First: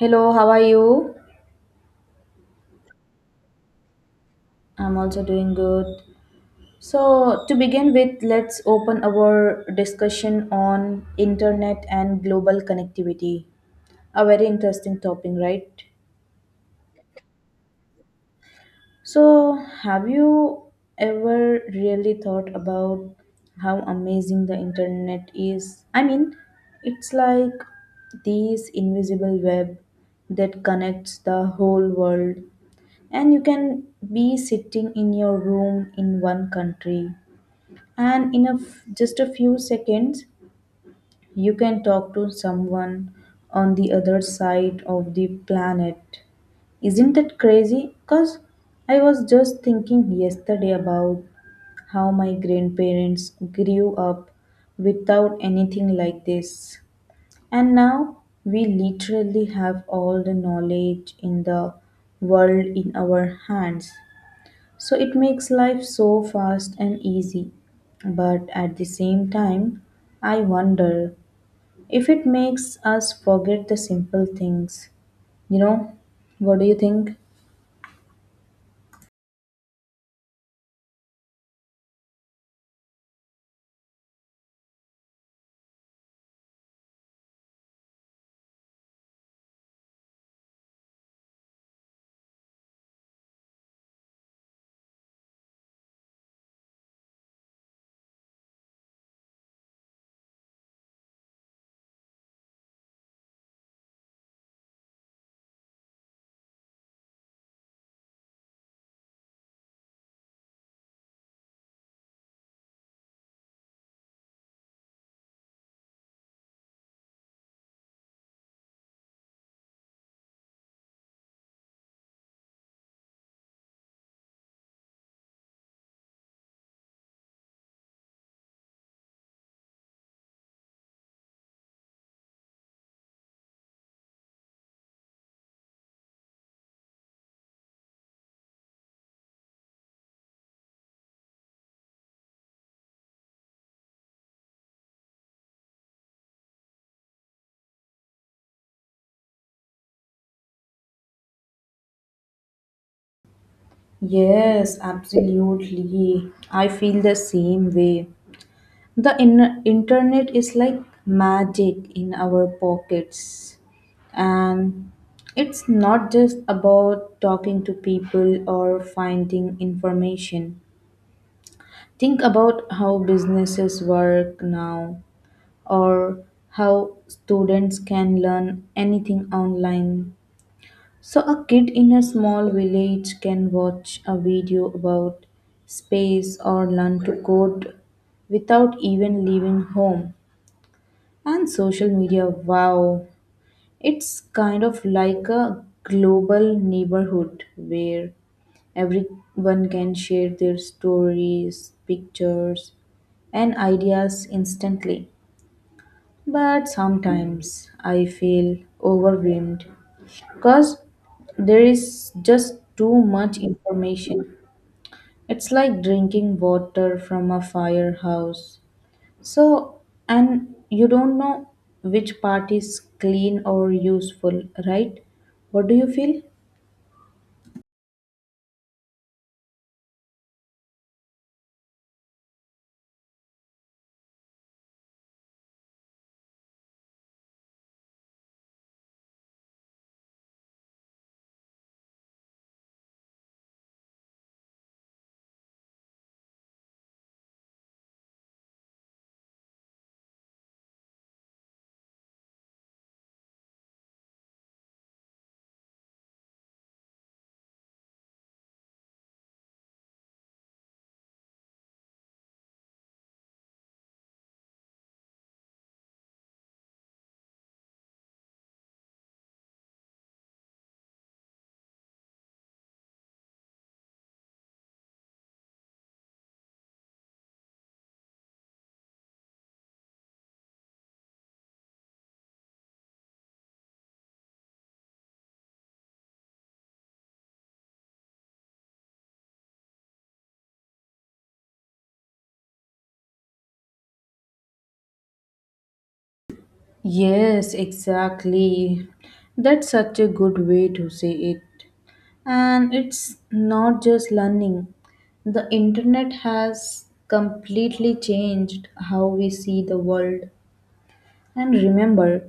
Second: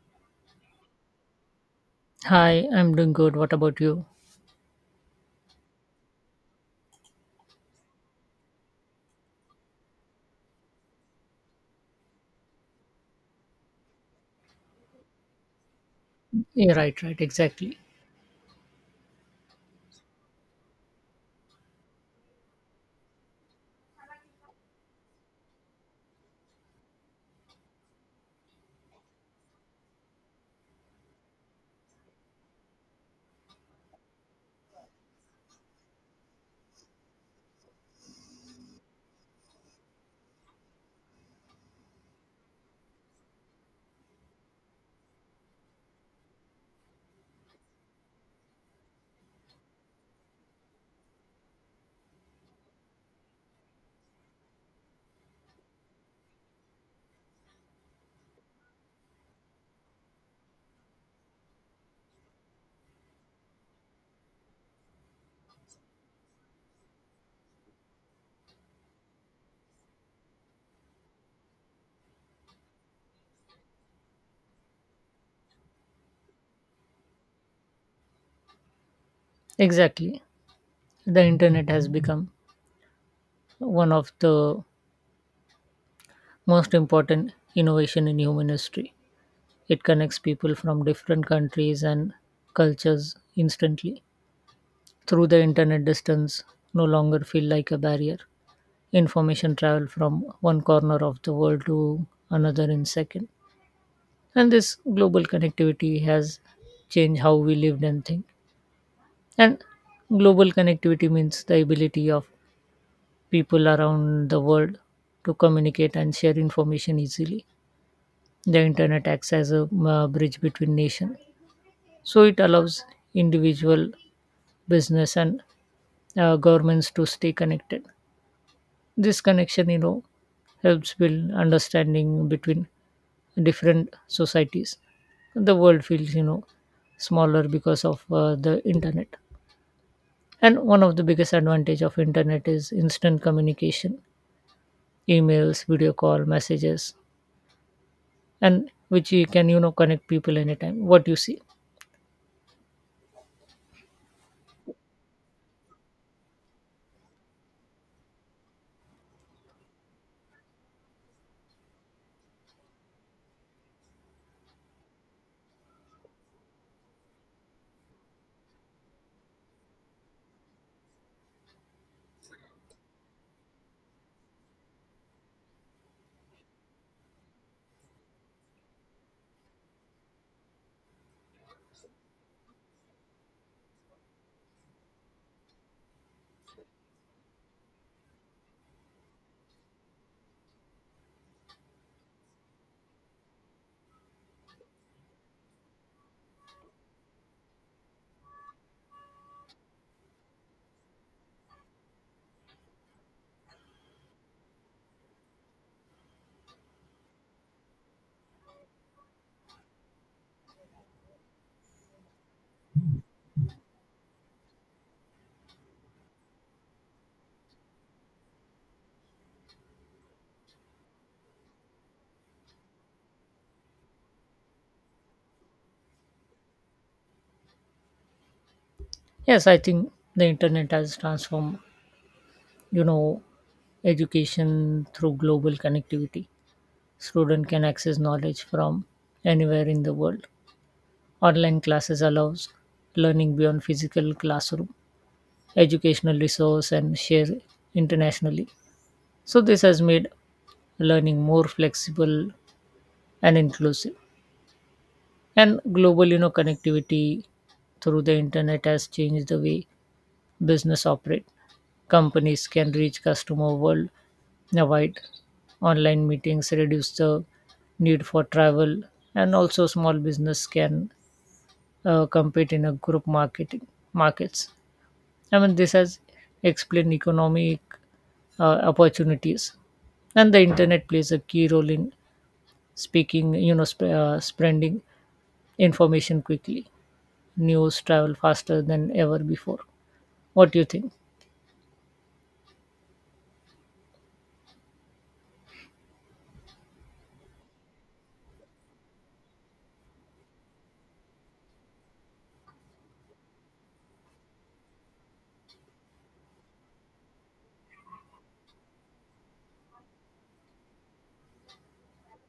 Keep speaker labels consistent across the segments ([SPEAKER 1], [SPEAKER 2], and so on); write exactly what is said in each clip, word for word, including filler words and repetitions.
[SPEAKER 1] Hello, how are you?
[SPEAKER 2] Hi, I'm doing good. What about you?
[SPEAKER 1] I'm also doing good. So, to begin with, let's open our discussion on internet and global connectivity. A very interesting topic, right?
[SPEAKER 2] Yeah, right, right, exactly.
[SPEAKER 1] So, have you ever really thought about how amazing the internet is? I mean, it's like this invisible web that connects the whole world, and you can be sitting in your room in one country, and in a f- just a few seconds you can talk to someone on the other side of the planet. Isn't that crazy? Because I was just thinking yesterday about how my grandparents grew up without anything like this. And now we literally have all the knowledge in the world in our hands. So it makes life so fast and easy. But at the same time, I wonder if it makes us forget the simple things. You know, what do you think?
[SPEAKER 2] Exactly. The internet has become one of the most important innovation in human history. It connects people from different countries and cultures instantly. Through the internet distance no longer feel like a barrier. Information travel from one corner of the world to another in second. And this global connectivity has changed how we lived and think. And global connectivity means the ability of people around the world to communicate and share information easily. The internet acts as a uh, bridge between nations, so it allows individual, business, and uh, governments to stay connected. This connection, you know, helps build understanding between different societies. The world feels, you know, smaller because of uh, the internet. And one of the biggest advantage of internet is instant communication, emails, video call, messages, and which you can you know connect people anytime. What you see?
[SPEAKER 1] Yes, absolutely. I feel the same way. The in- internet is like magic in our pockets. And it's not just about talking to people or finding information. Think about how businesses work now, or how students can learn anything online. So, a kid in a small village can watch a video about space or learn to code without even leaving home. And social media, wow, it's kind of like a global neighborhood where everyone can share their stories, pictures, and ideas instantly. But sometimes I feel overwhelmed because there is just too much information. It's like drinking water from a firehouse. So, and you don't know which part is clean or useful, right? What do you feel?
[SPEAKER 2] Yes, I think the internet has transformed you know education through global connectivity. Student can access knowledge from anywhere in the world. Online classes allows learning beyond physical classroom, educational resource, and share internationally. So this has made learning more flexible and inclusive. And global, you know, connectivity through the internet has changed the way business operate. Companies can reach customer world wide. Online meetings reduce the need for travel, and also small business can uh, compete in a group marketing markets. I mean, this has explained economic uh, opportunities, and the internet plays a key role in speaking, you know, sp- uh, spreading information quickly. News travel faster than ever before. What do you think?
[SPEAKER 1] Yes, exactly. That's such a good way to say it. And it's not just learning. The internet has completely changed how we see the world. And remember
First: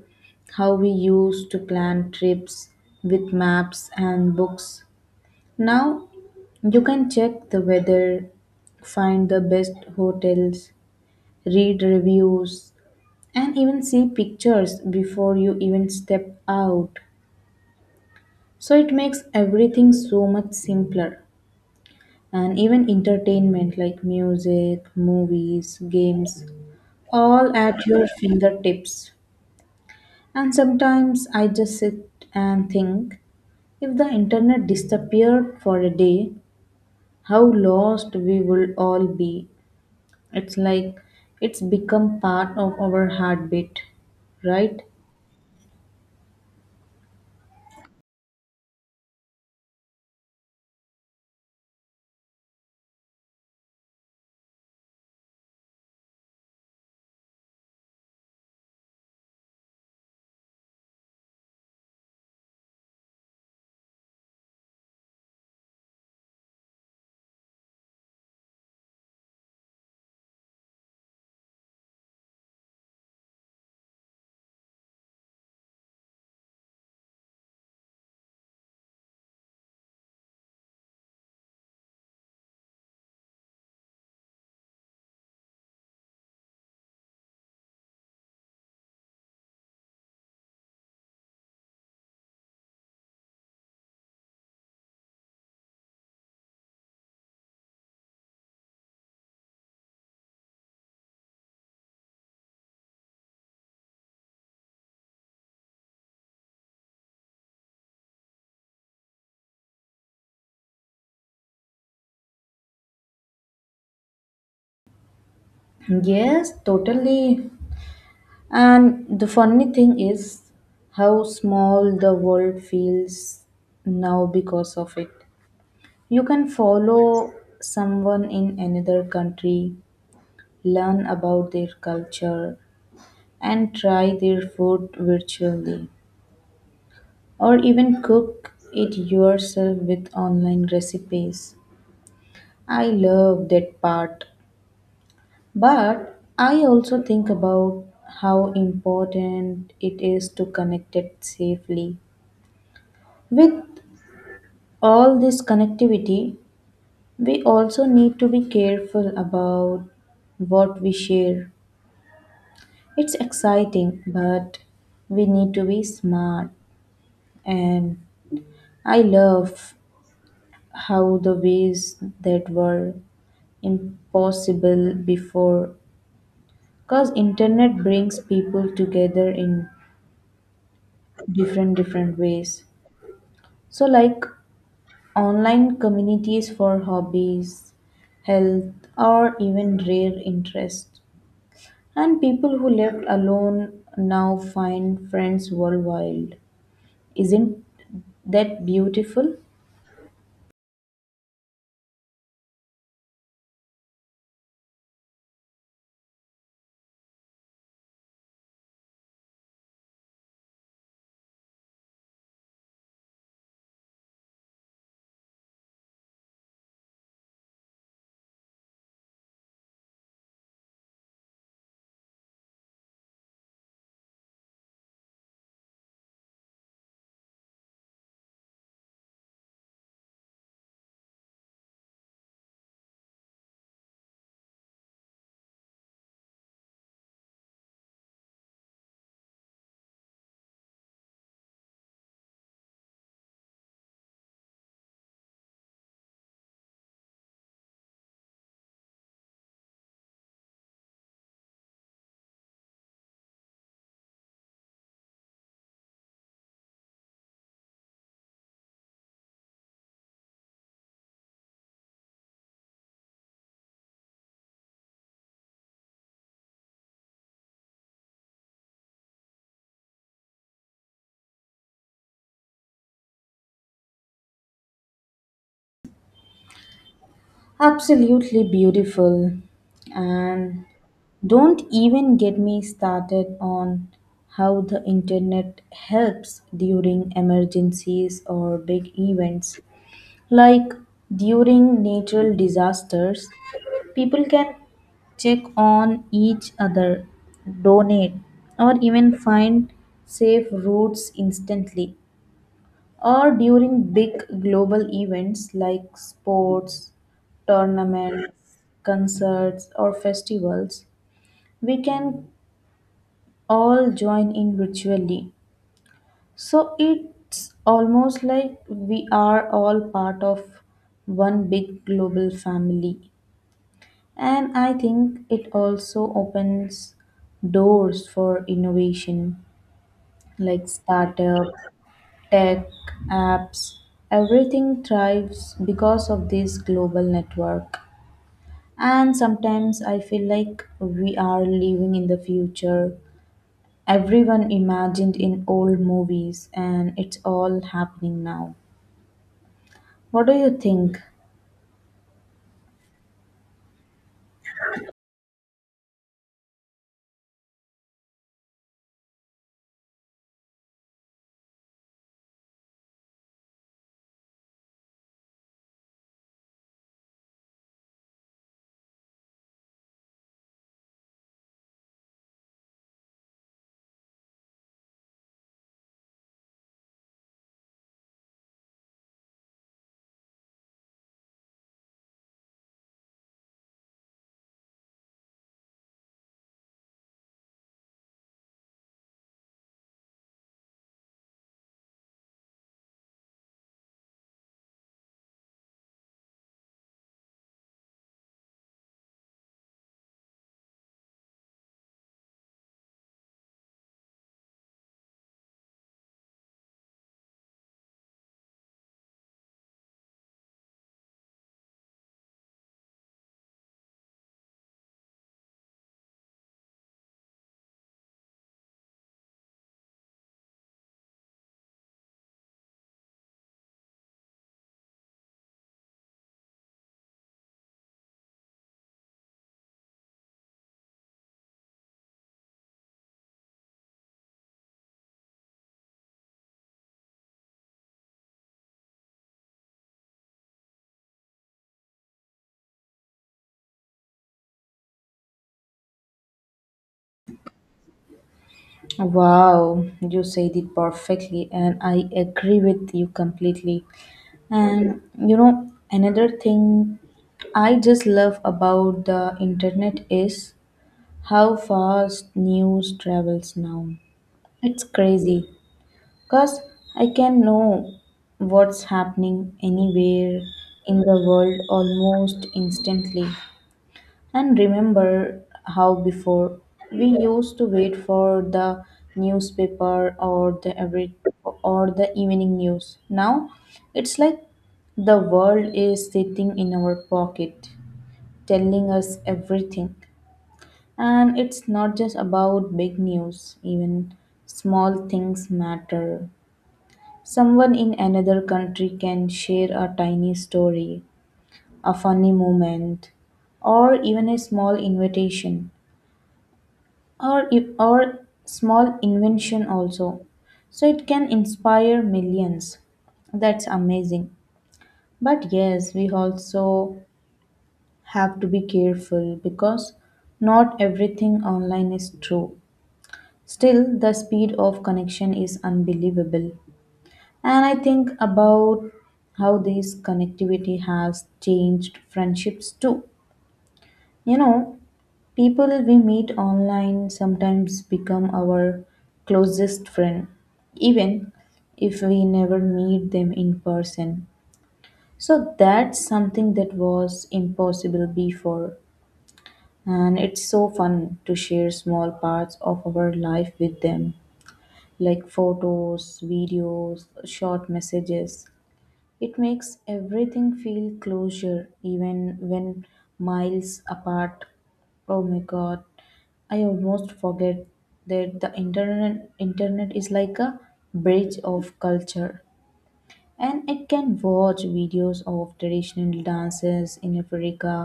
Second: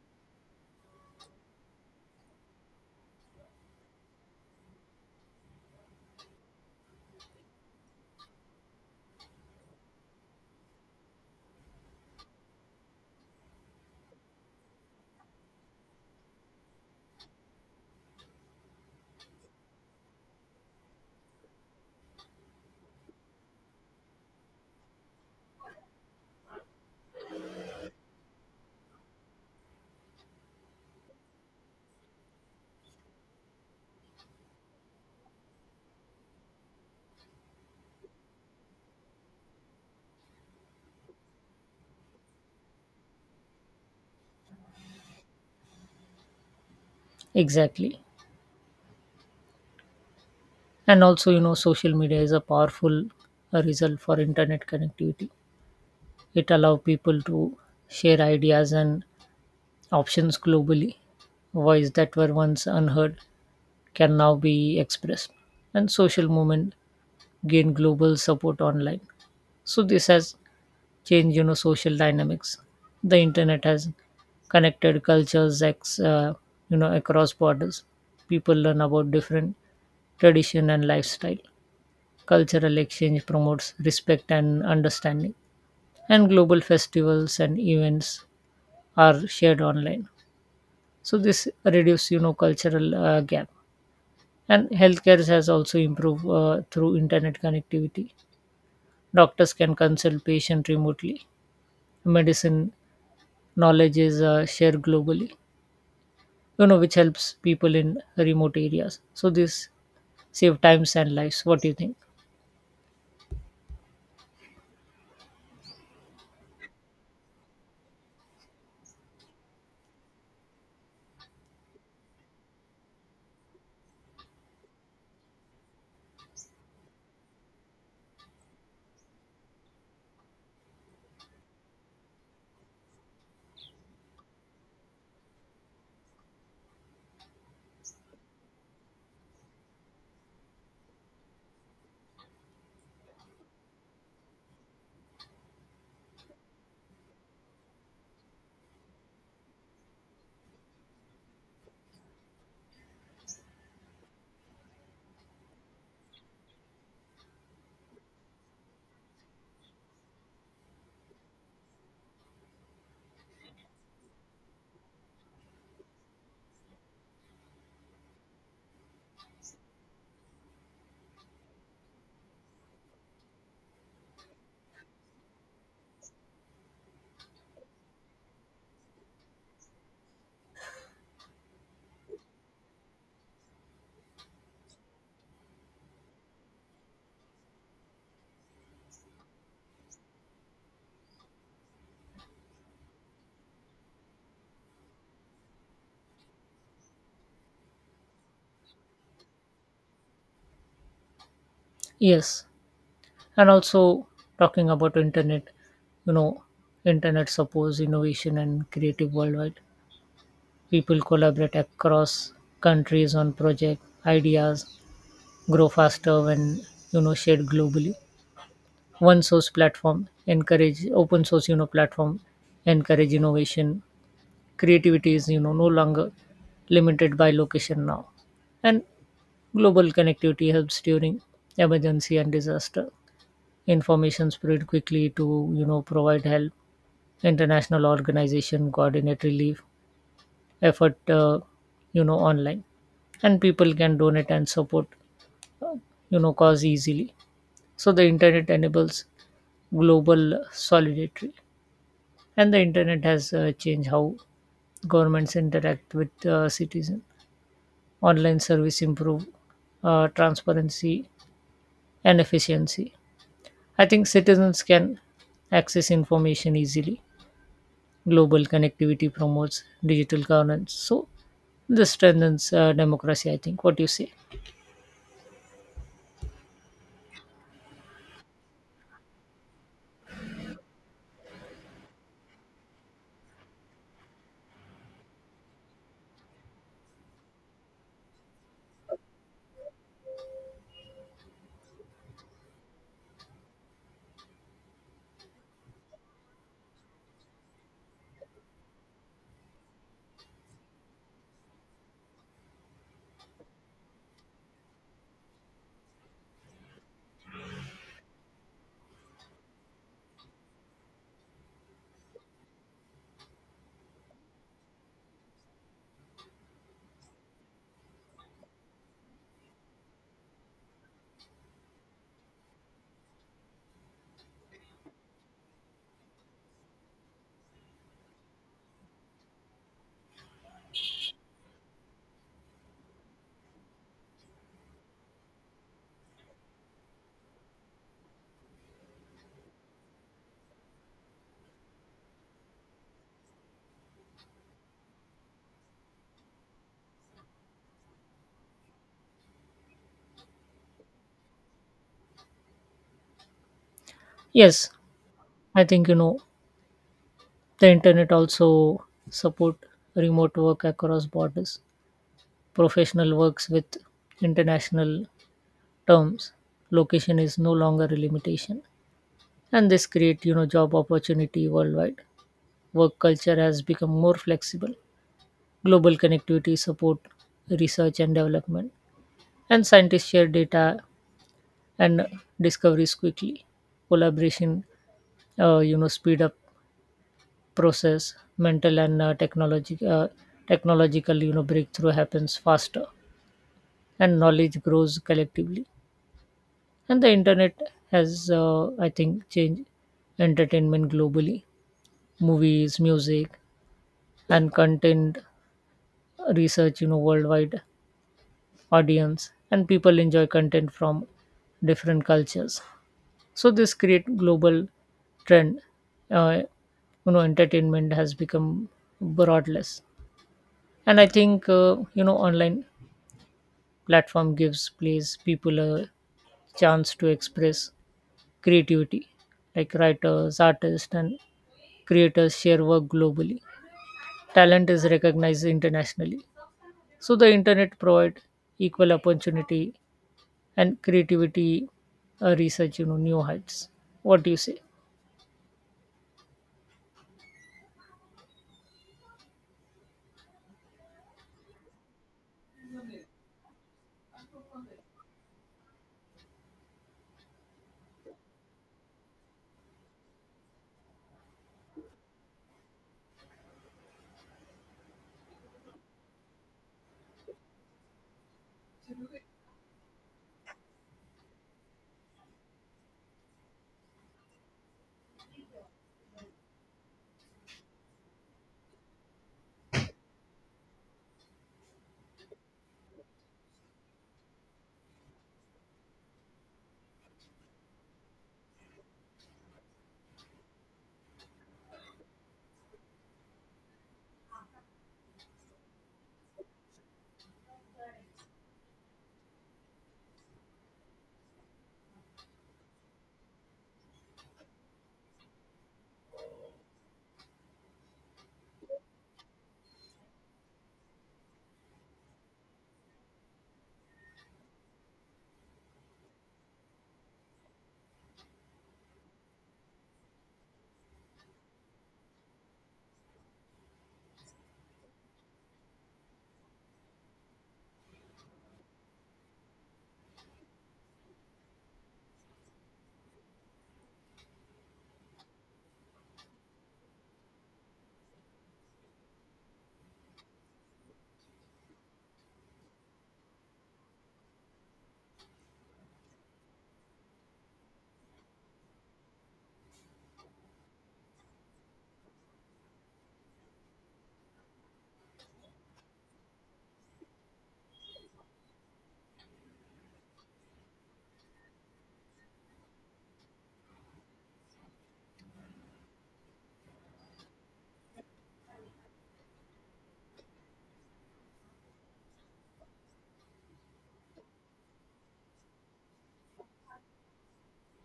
[SPEAKER 1] how we used to plan trips with maps and books. Now you can check the weather, find the best hotels, read reviews, and even see pictures before you even step out. So it makes everything so much simpler. And even entertainment like music, movies, games, all at your fingertips. And sometimes I just sit and think, if the internet disappeared for a day, how lost we would all be. It's like it's become part of our heartbeat, right?
[SPEAKER 2] Exactly. And also, you know, social media is a powerful uh, result for internet connectivity. It allows people to share ideas and options globally. Voice that were once unheard can now be expressed. And social movement gain global support online. So this has change you know social dynamics. The internet has connected cultures ex, uh, you know across borders. People learn about different tradition and lifestyle. Cultural exchange promotes respect and understanding, and global festivals and events are shared online. So this reduces you know cultural uh, gap. And healthcare has also improved uh, through internet connectivity. Doctors can consult patient remotely. Medicine knowledge is uh, shared globally, you know which helps people in remote areas. So this save times and lives. What do you think?
[SPEAKER 1] Yes, totally. And the funny thing is how small the world feels now because of it. You can follow someone in another country, learn about their culture, and try their food virtually, or even cook it yourself with online recipes. I love that part. But I also think about how important it is to connect it safely. With all this connectivity, we also need to be careful about what we share. It's exciting, but we need to be smart. And I love how the ways that were impossible before, because internet brings people together in different different ways. So, like online communities for hobbies, health, or even rare interests. And people who left alone now find friends worldwide. Isn't that beautiful?
[SPEAKER 2] Yes, and also talking about internet, you know internet supports innovation and creative worldwide. People collaborate across countries on project. Ideas grow faster when you know shared globally. One source platform encourage open source, you know platform encourage innovation. Creativity is you know no longer limited by location now. And global connectivity helps during emergency and disaster. Information spread quickly to you know provide help. International organization coordinate relief effort uh, you know online, and people can donate and support uh, you know cause easily. So the internet enables global solidarity, and the internet has uh, changed how governments interact with uh, citizens. Online service improve uh, transparency and efficiency. I think citizens can access information easily. Global connectivity promotes digital governance. So this strengthens uh, democracy, I think. What do you say?
[SPEAKER 1] Absolutely beautiful. And don't even get me started on how the internet helps during emergencies or big events. Like during natural disasters, people can check on each other, donate, or even find safe routes instantly. Or during big global events like sports, tournaments, concerts, or festivals, we can all join in virtually, so it's almost like we are all part of one big global family. And I think it also opens doors for innovation like startup, tech, apps. Everything thrives because of this global network. And sometimes I feel like we are living in the future. Everyone imagined in old movies, and it's all happening now. What do you think?
[SPEAKER 2] Yes, I think, you know, the internet also support remote work across borders. Professional works with international terms. Location is no longer a limitation. And this create, you know, job opportunity worldwide. Work culture has become more flexible. Global connectivity support research and development, and scientists share data and discoveries quickly. Collaboration uh, you know speed up process mental, and uh, technology, uh, technological, you know breakthrough happens faster, and knowledge grows collectively. And the internet has, uh, I think, changed entertainment globally. Movies, music, and content, uh, research, you know worldwide audience, and people enjoy content from different cultures. So this create global trend. uh, you know entertainment has become broadless. And I think, uh, you know online platform gives place people a chance to express creativity, like writers, artists, and creators share work globally. Talent is recognized internationally. So the internet provide equal opportunity and creativity, uh, research, you know new heights. What do you say?
[SPEAKER 1] Wow, you said it perfectly, and I agree with you completely. And you know, another thing I just love about the internet is how fast news travels now. It's crazy because I can know what's happening anywhere in the world almost instantly. And remember how before we used to wait for the newspaper or the every or the evening news. Now it's like the world is sitting in our pocket, telling us everything. And it's not just about big news, even small things matter. Someone in another country can share a tiny story, a funny moment, or even a small invitation, or if or small invention also, so it can inspire millions. That's amazing. But yes, we also have to be careful because not everything online is true. Still, the speed of connection is unbelievable. And I think about how this connectivity has changed friendships too, you know. People we meet online sometimes become our closest friend, even if we never meet them in person. So that's something that was impossible before, and it's so fun to share small parts of our life with them, like photos, videos, short messages. It makes everything feel closure even when miles apart. Oh my god, I almost forget that the internet internet is like a bridge of culture, and it can watch videos of traditional dances in Africa,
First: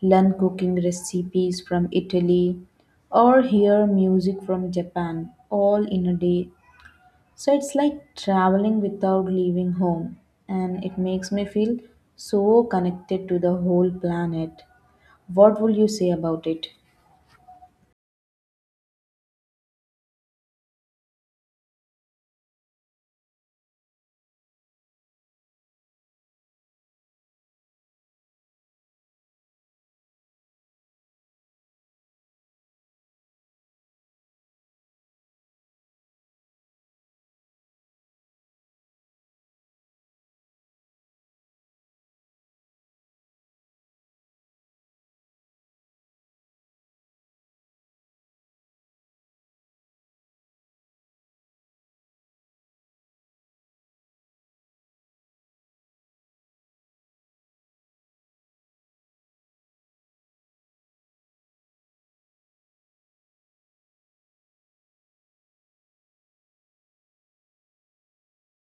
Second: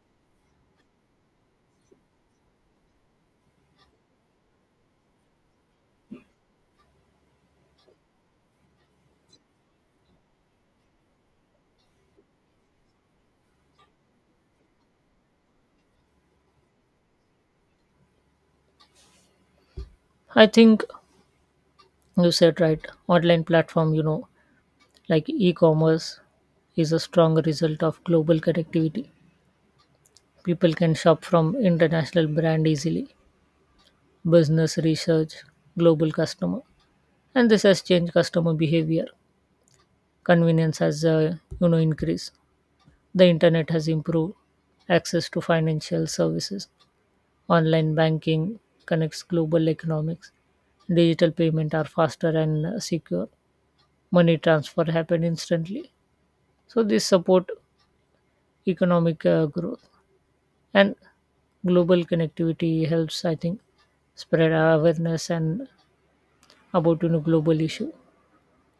[SPEAKER 1] learn cooking recipes from Italy, or hear music from Japan all in a day. So it's like traveling without leaving home, and it makes me feel so connected to the whole planet. What would you say about it?
[SPEAKER 2] I think you said right, online platform, you know, like e-commerce is a strong result of global connectivity. People can shop from international brand easily, business research, global customer, and this has changed customer behavior. Convenience has uh, you know increased. The internet has improved access to financial services. Online banking connects global economics. Digital payment are faster and uh, secure. Money transfer happen instantly. So this support economic uh, growth. And global connectivity helps, I think, spread our awareness and about you know global issue,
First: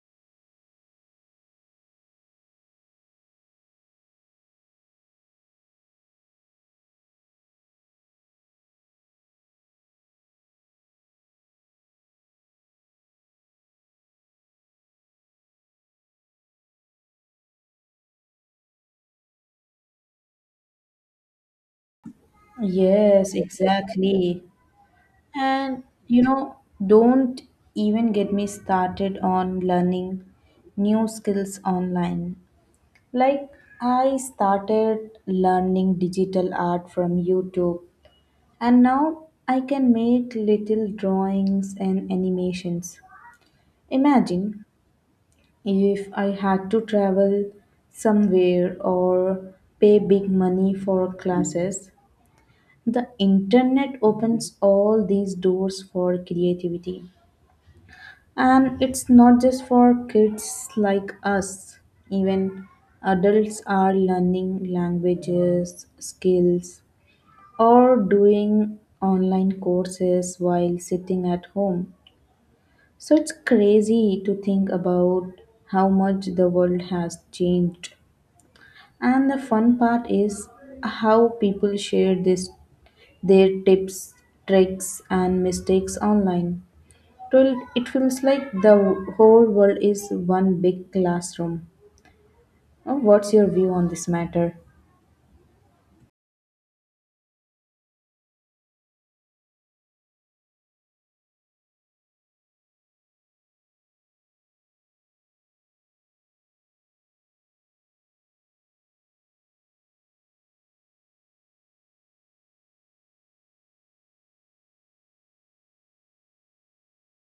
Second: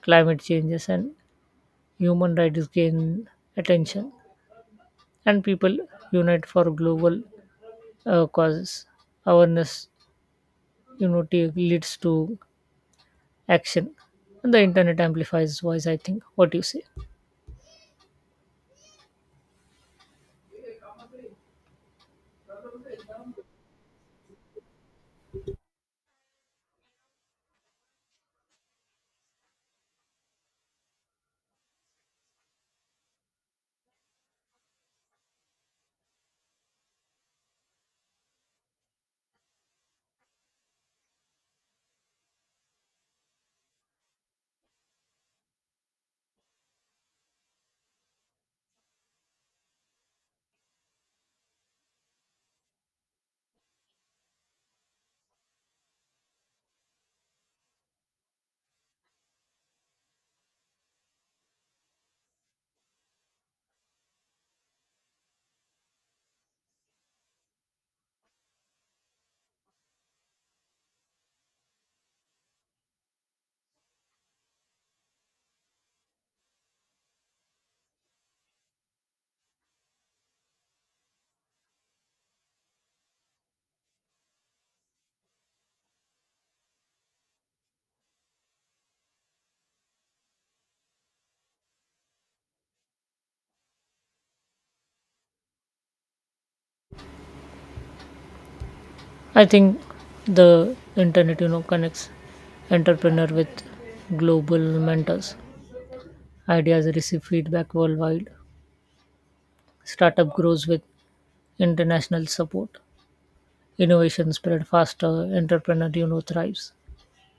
[SPEAKER 2] climate changes, and human rights gain attention, and people unite for global uh, causes. Awareness unity leads to action, and the internet amplifies voice, I think. What do you say?
[SPEAKER 1] Yes, exactly. And you know, don't even get me started on learning new skills online. Like, I started learning digital art from YouTube, and now I can make little drawings and animations. Imagine if I had to travel somewhere or pay big money for classes. The internet opens all these doors for creativity. And it's not just for kids like us, even adults are learning languages, skills, or doing online courses while sitting at home. So it's crazy to think about how much the world has changed. And the fun part is how people share this their tips, tricks and mistakes online. So it feels like the whole world is one big classroom. Uh, What's your view on this matter?
[SPEAKER 2] I think the internet you know connects entrepreneur with global mentors. Ideas receive feedback worldwide. Startup grows with international support. Innovation spread faster. Entrepreneur, you know thrives.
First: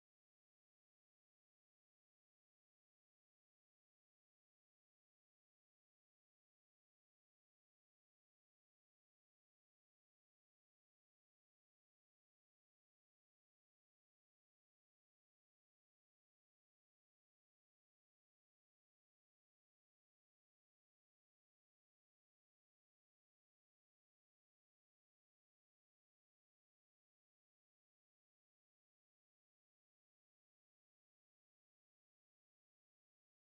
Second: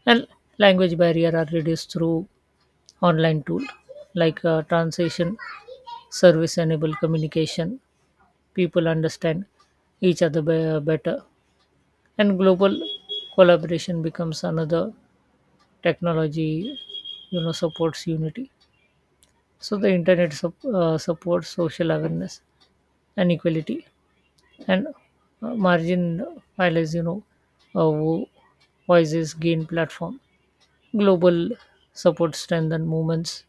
[SPEAKER 2] And language barrier are reduced through online tool, like uh, translation service enable communication. People understand each other be- better. And global collaboration becomes another technology, you know supports unity. So the internet sup- uh, supports social awareness and equality, and uh, margin filers, you know, uh, wo- voices gain platform. Global support strengthen movements.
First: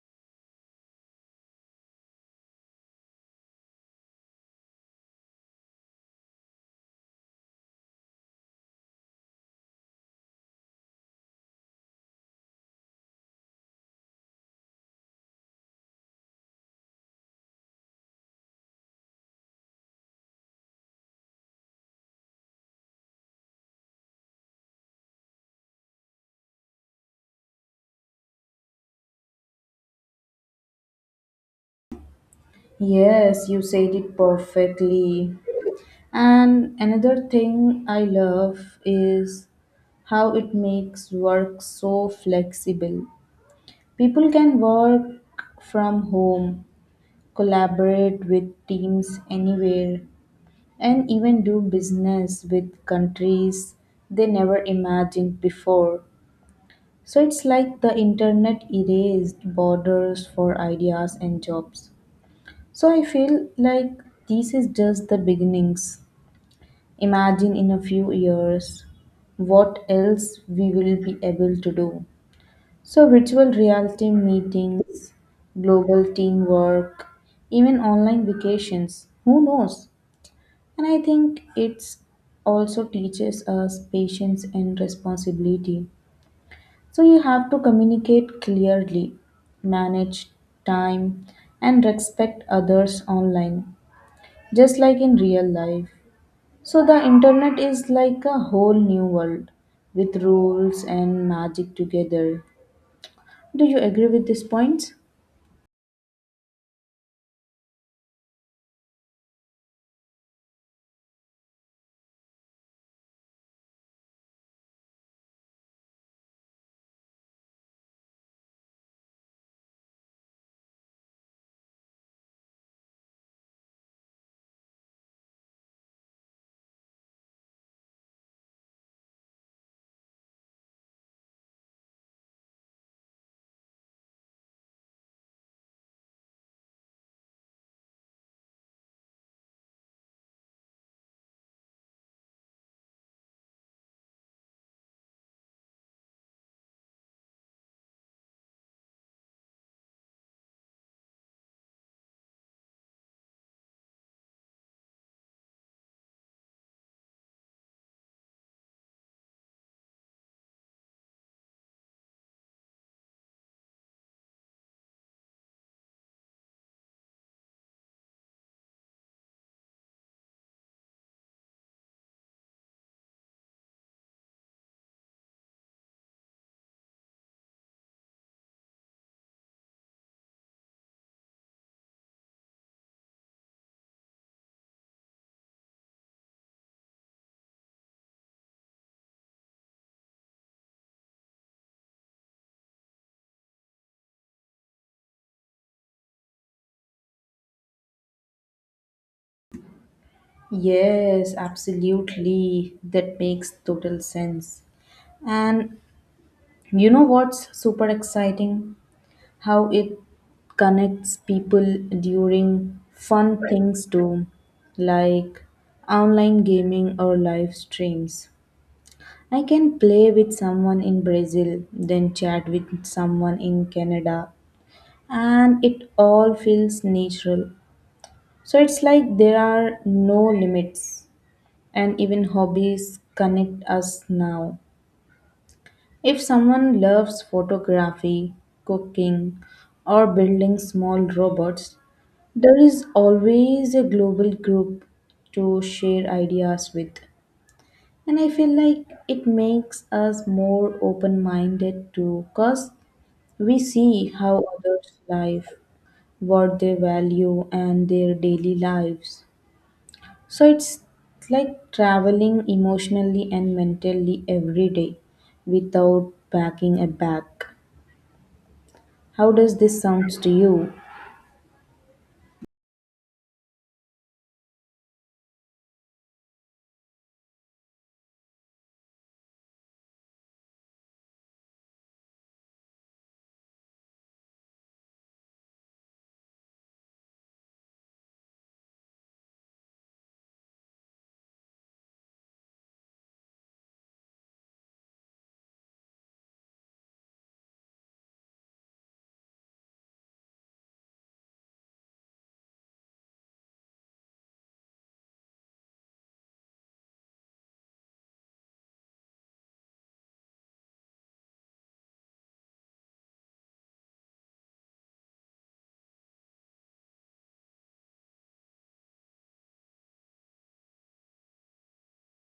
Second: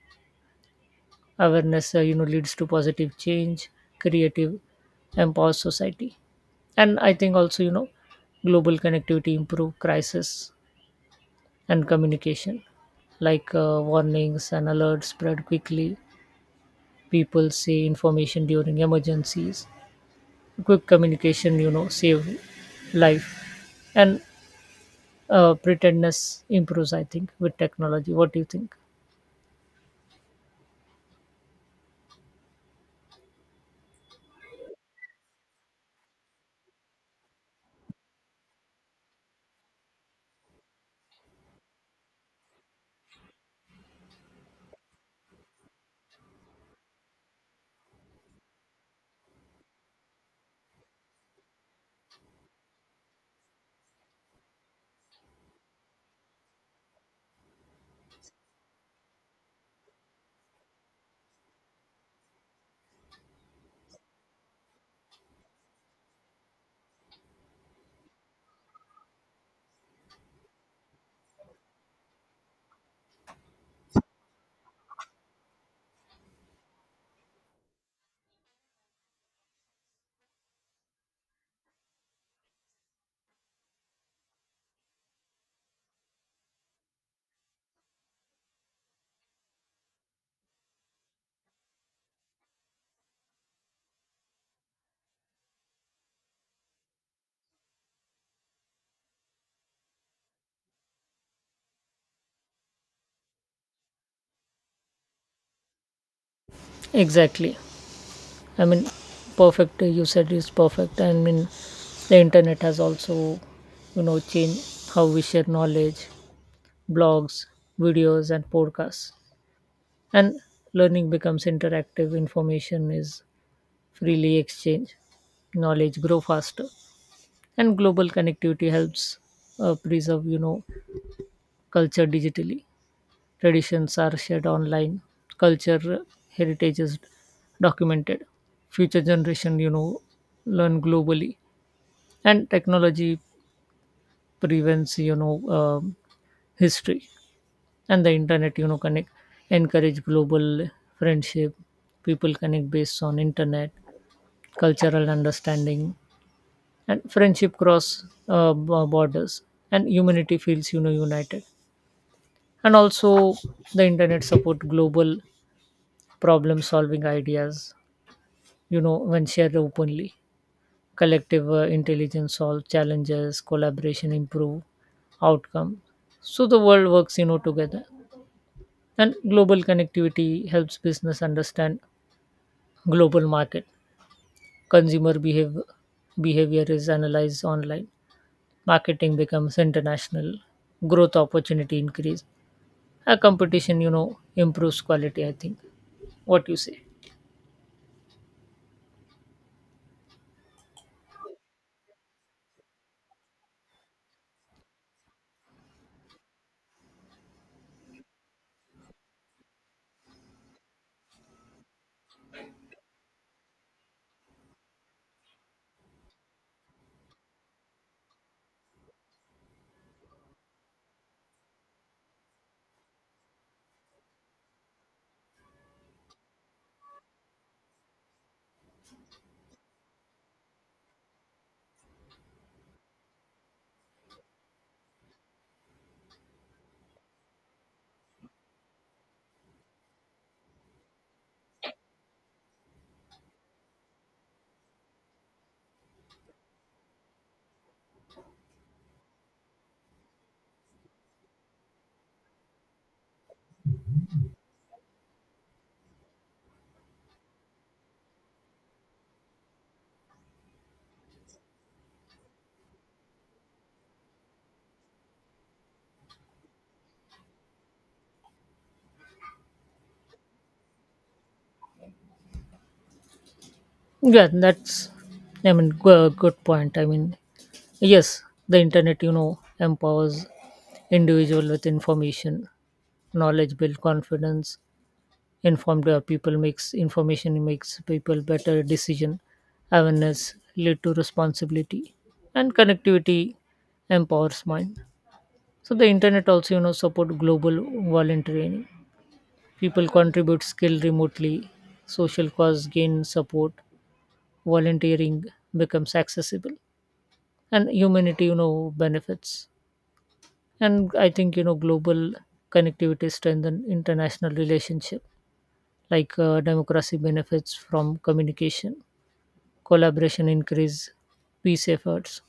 [SPEAKER 2] Awareness, uh, you know, leads to positive change, creative, empower society. And I think also, you know, global connectivity improve crisis and communication, like uh, warnings and alerts spread quickly. People see information during emergencies. Quick communication, you know, save life. And uh, pretendness improves, I think, with technology. What do you think?
[SPEAKER 1] Yes, you said it perfectly. And another thing I love is how it makes work so flexible. People can work from home, collaborate with teams anywhere, and even do business with countries they never imagined before. So it's like the internet erased borders for ideas and jobs. So I feel like this is just the beginnings. Imagine in a few years what else we will be able to do. So, virtual reality meetings, global teamwork, even online vacations. Who knows? And I think it's also teaches us patience and responsibility. So you have to communicate clearly, manage time, and respect others online, just like in real life. So the internet is like a whole new world with rules and magic together. Do you agree with these points?
[SPEAKER 2] Exactly. I mean, perfect. uh, you said it's perfect. I mean, the internet has also, you know changed how we share knowledge, blogs, videos, and podcasts, and learning becomes interactive. Information is freely exchanged, knowledge grow faster, and global connectivity helps uh, preserve, you know culture digitally. Traditions are shared online, culture heritage is documented, future generation, you know, learn globally, and technology prevents, you know, um, history. And the internet, you know, connect encourage global friendship. People connect based on internet, cultural understanding, and friendship cross uh, b- borders, and humanity feels, you know, united. And also the internet support global problem solving. Ideas, you know when shared openly, collective uh, intelligence solve challenges. Collaboration improve outcome. So the world works, you know together. And global connectivity helps business understand global market, consumer behavior. Behavior is analyzed online, marketing becomes international, growth opportunity increase, a competition, you know improves quality, I think. What you say?
[SPEAKER 1] Yes, absolutely. That makes total sense. And you know what's super exciting? How it connects people during fun things too, like online gaming or live streams. I can play with someone in Brazil, then chat with someone in Canada, and it all feels natural. So it's like there are no limits, and even hobbies connect us now. If someone loves photography, cooking, or building small robots, there is always a global group to share ideas with. And I feel like it makes us more open minded too, because we see how others live, what they value, and their daily lives. So it's like traveling emotionally and mentally every day without packing a bag. How does this sounds to you?
[SPEAKER 2] Yeah, that's, I mean, go- good point. I mean, yes, the internet, you know, empowers individual with information. Knowledge build confidence. Informed uh, people makes information makes people better decision. Awareness lead to responsibility, and connectivity empowers mind. So the internet also, you know, support global volunteering. People contribute skill remotely. Social cause gain support. Volunteering becomes accessible, and humanity, you know, benefits. And I think, you know global connectivity strengthens international relationship, like uh, democracy benefits from communication. Collaboration increase peace efforts.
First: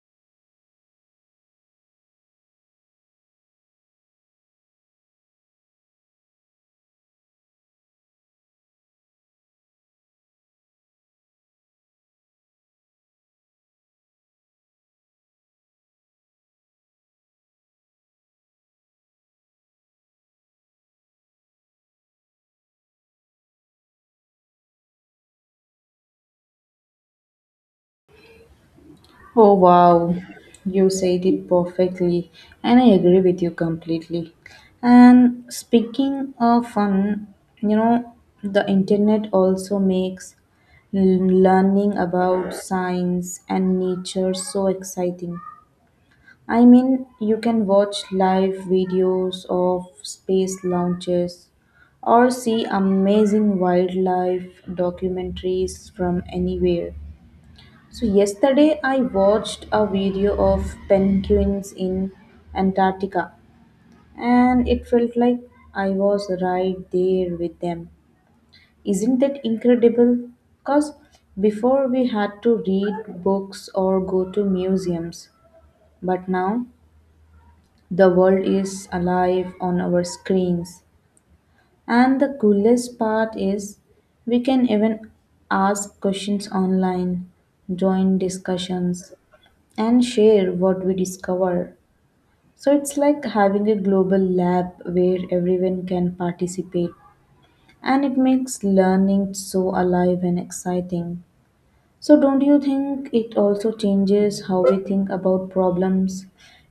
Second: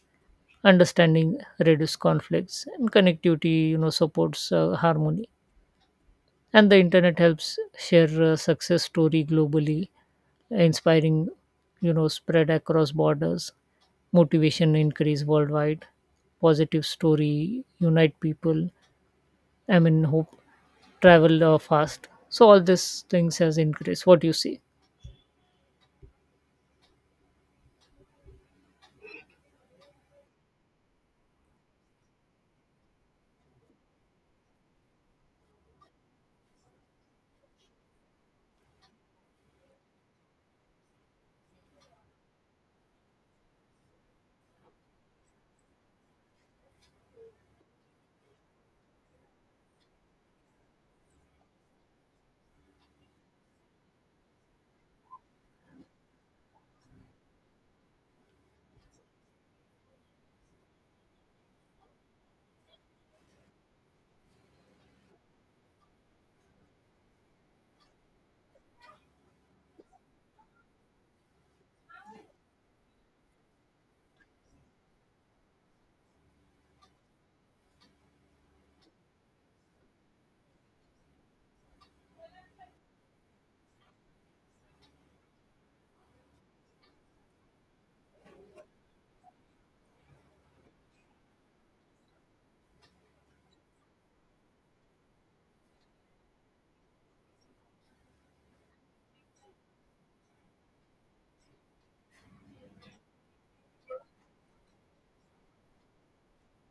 [SPEAKER 2] Understanding reduce conflicts, and connectivity, you know supports uh, harmony. And the internet helps share uh, success story globally. Inspiring, you know spread across borders. Motivation increase worldwide. Positive story unite people. I mean, hope travel uh, fast. So all these things has increased. What do you see?
[SPEAKER 1] Oh wow, you said it perfectly, and I agree with you completely. And speaking of fun, you know, the internet also makes l- learning about science and nature so exciting. I mean, you can watch live videos of space launches or see amazing wildlife documentaries from anywhere. So yesterday I watched a video of penguins in Antarctica, and it felt like I was right there with them. Isn't that incredible? Cause before we had to read books or go to museums, but now the world is alive on our screens. And the coolest part is we can even ask questions online, join discussions, and share what we discover. So it's like having a global lab where everyone can participate, and it makes learning so alive and exciting. So don't you think it also changes how we think about problems?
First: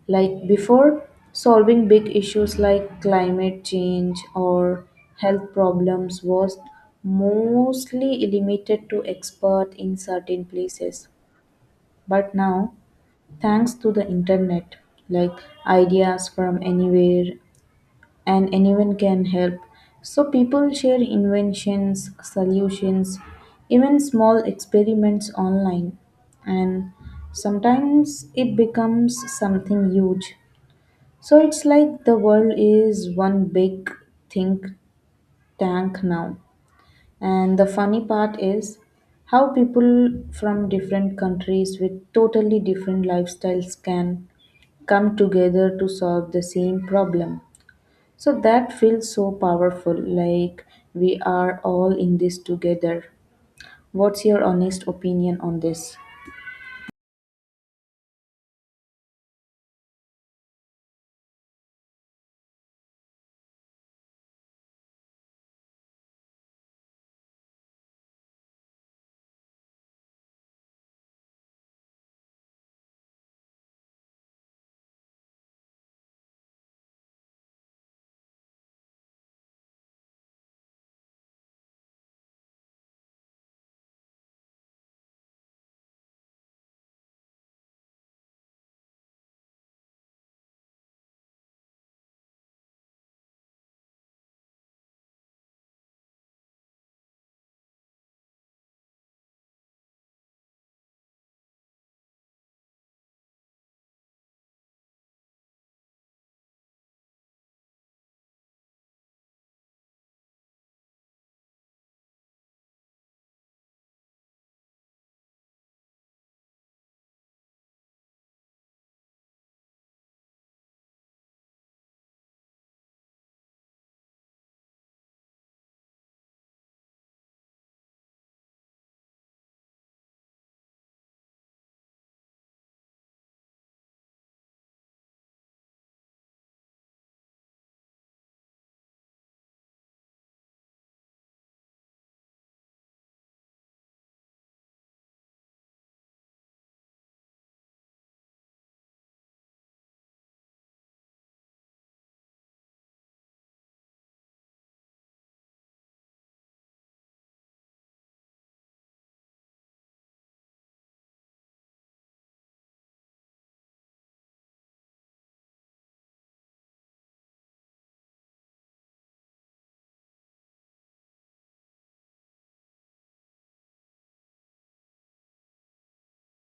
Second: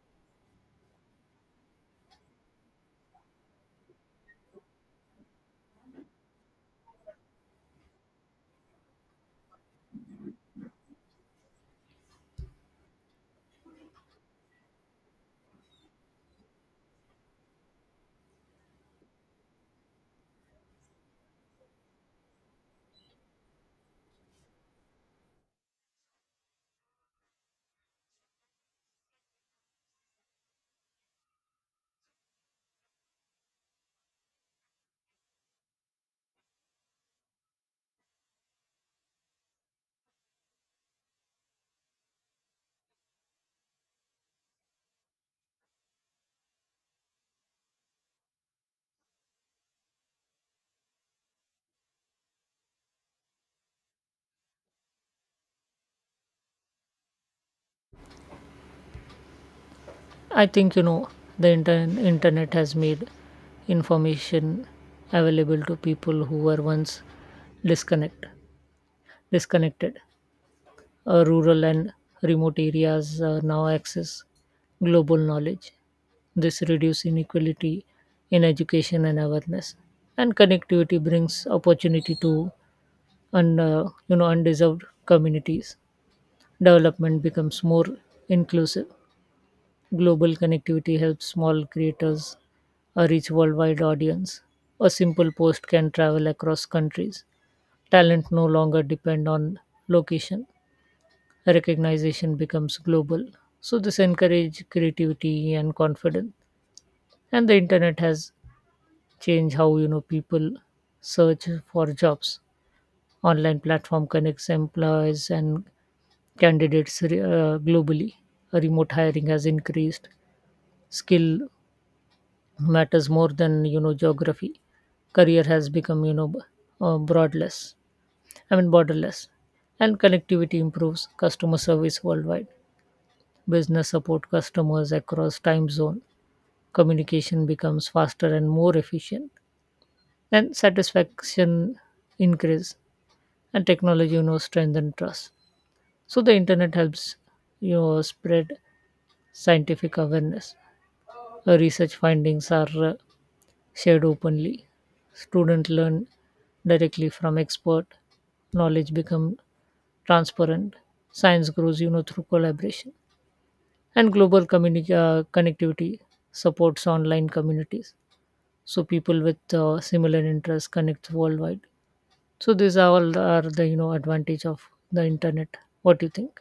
[SPEAKER 1] Like before, solving big issues like climate change or health problems was mostly limited to experts in certain places. But now, thanks to the internet, like ideas from anywhere, and anyone can help. So, people share inventions, solutions, even small experiments online, and sometimes it becomes something huge. So, it's like the world is one big think tank now. And the funny part is how people from different countries with totally different lifestyles can come together to solve the same problem. So that feels so powerful, like we are all in this together. What's your honest opinion on this?
[SPEAKER 2] I think, you know the inter- internet has made information available to people who were once disconnect disconnected. Uh, rural and remote areas uh, now access global knowledge. This reduces inequality in education and awareness, and connectivity brings opportunity to un, uh, you know undeserved communities. Development becomes more inclusive. Global connectivity helps small creators uh, reach worldwide audience. A simple post can travel across countries. Talent no longer depend on location. Recognition becomes global. So this encourage creativity and confidence. And the internet has changed how, you know people search for jobs. Online platform connects employees and candidates uh, globally. Remote hiring has increased. Skill matters more than, you know geography. Career has become, you know b- uh, broadless I mean borderless. And connectivity improves customer service worldwide. Business support customers across time zone. Communication becomes faster and more efficient, and satisfaction increase, and technology, you know strengthen trust. So the internet helps, you know spread scientific awareness. Uh, research findings are uh, shared openly. Students learn directly from expert. Knowledge become transparent. Science grows, you know, through collaboration. And global communi- uh, connectivity supports online communities. So people with uh, similar interests connect worldwide. So these are all are the, you know advantage of the internet. What do you think?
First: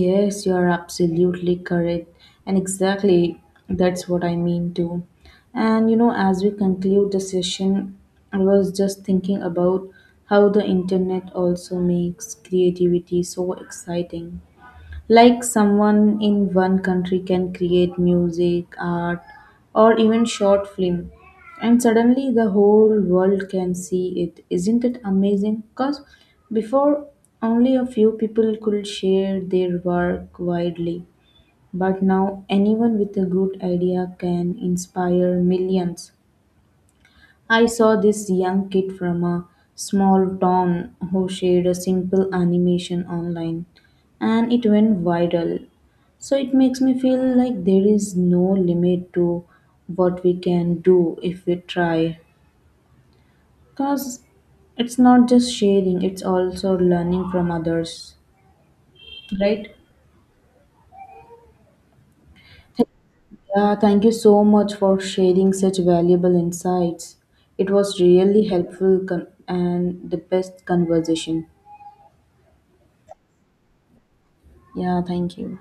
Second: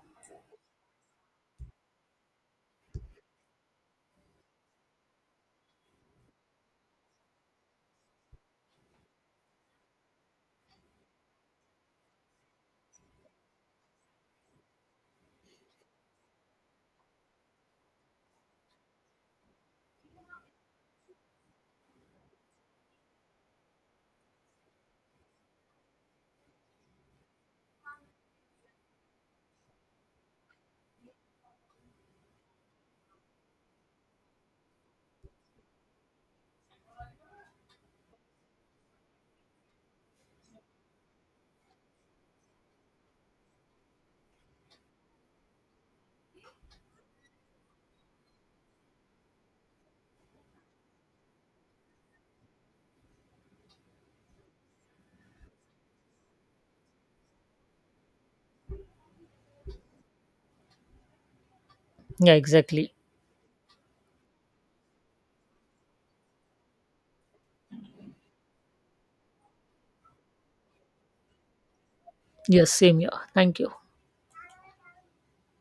[SPEAKER 1] Yes, you are absolutely correct. And exactly that's what I mean too. And you know, as we conclude the session, I was just thinking about how the internet also makes creativity so exciting. Like someone in one country can create music, art, or even short film, and suddenly the whole world can see it. Isn't it amazing? Because before, only a few people could share their work widely, but now anyone with a good idea can inspire millions. I saw this young kid from a small town who shared a simple animation online, and it went viral. So it makes me feel like there is no limit to what we can do if we try. Because it's not just sharing, it's also learning from others, right?
[SPEAKER 2] Yeah,
[SPEAKER 1] Th-
[SPEAKER 2] exactly.
[SPEAKER 1] Yeah, thank you so much for sharing such valuable insights. It was really helpful con- and the best conversation.
[SPEAKER 2] Yes, same here. Thank you.
[SPEAKER 1] Yeah, thank you.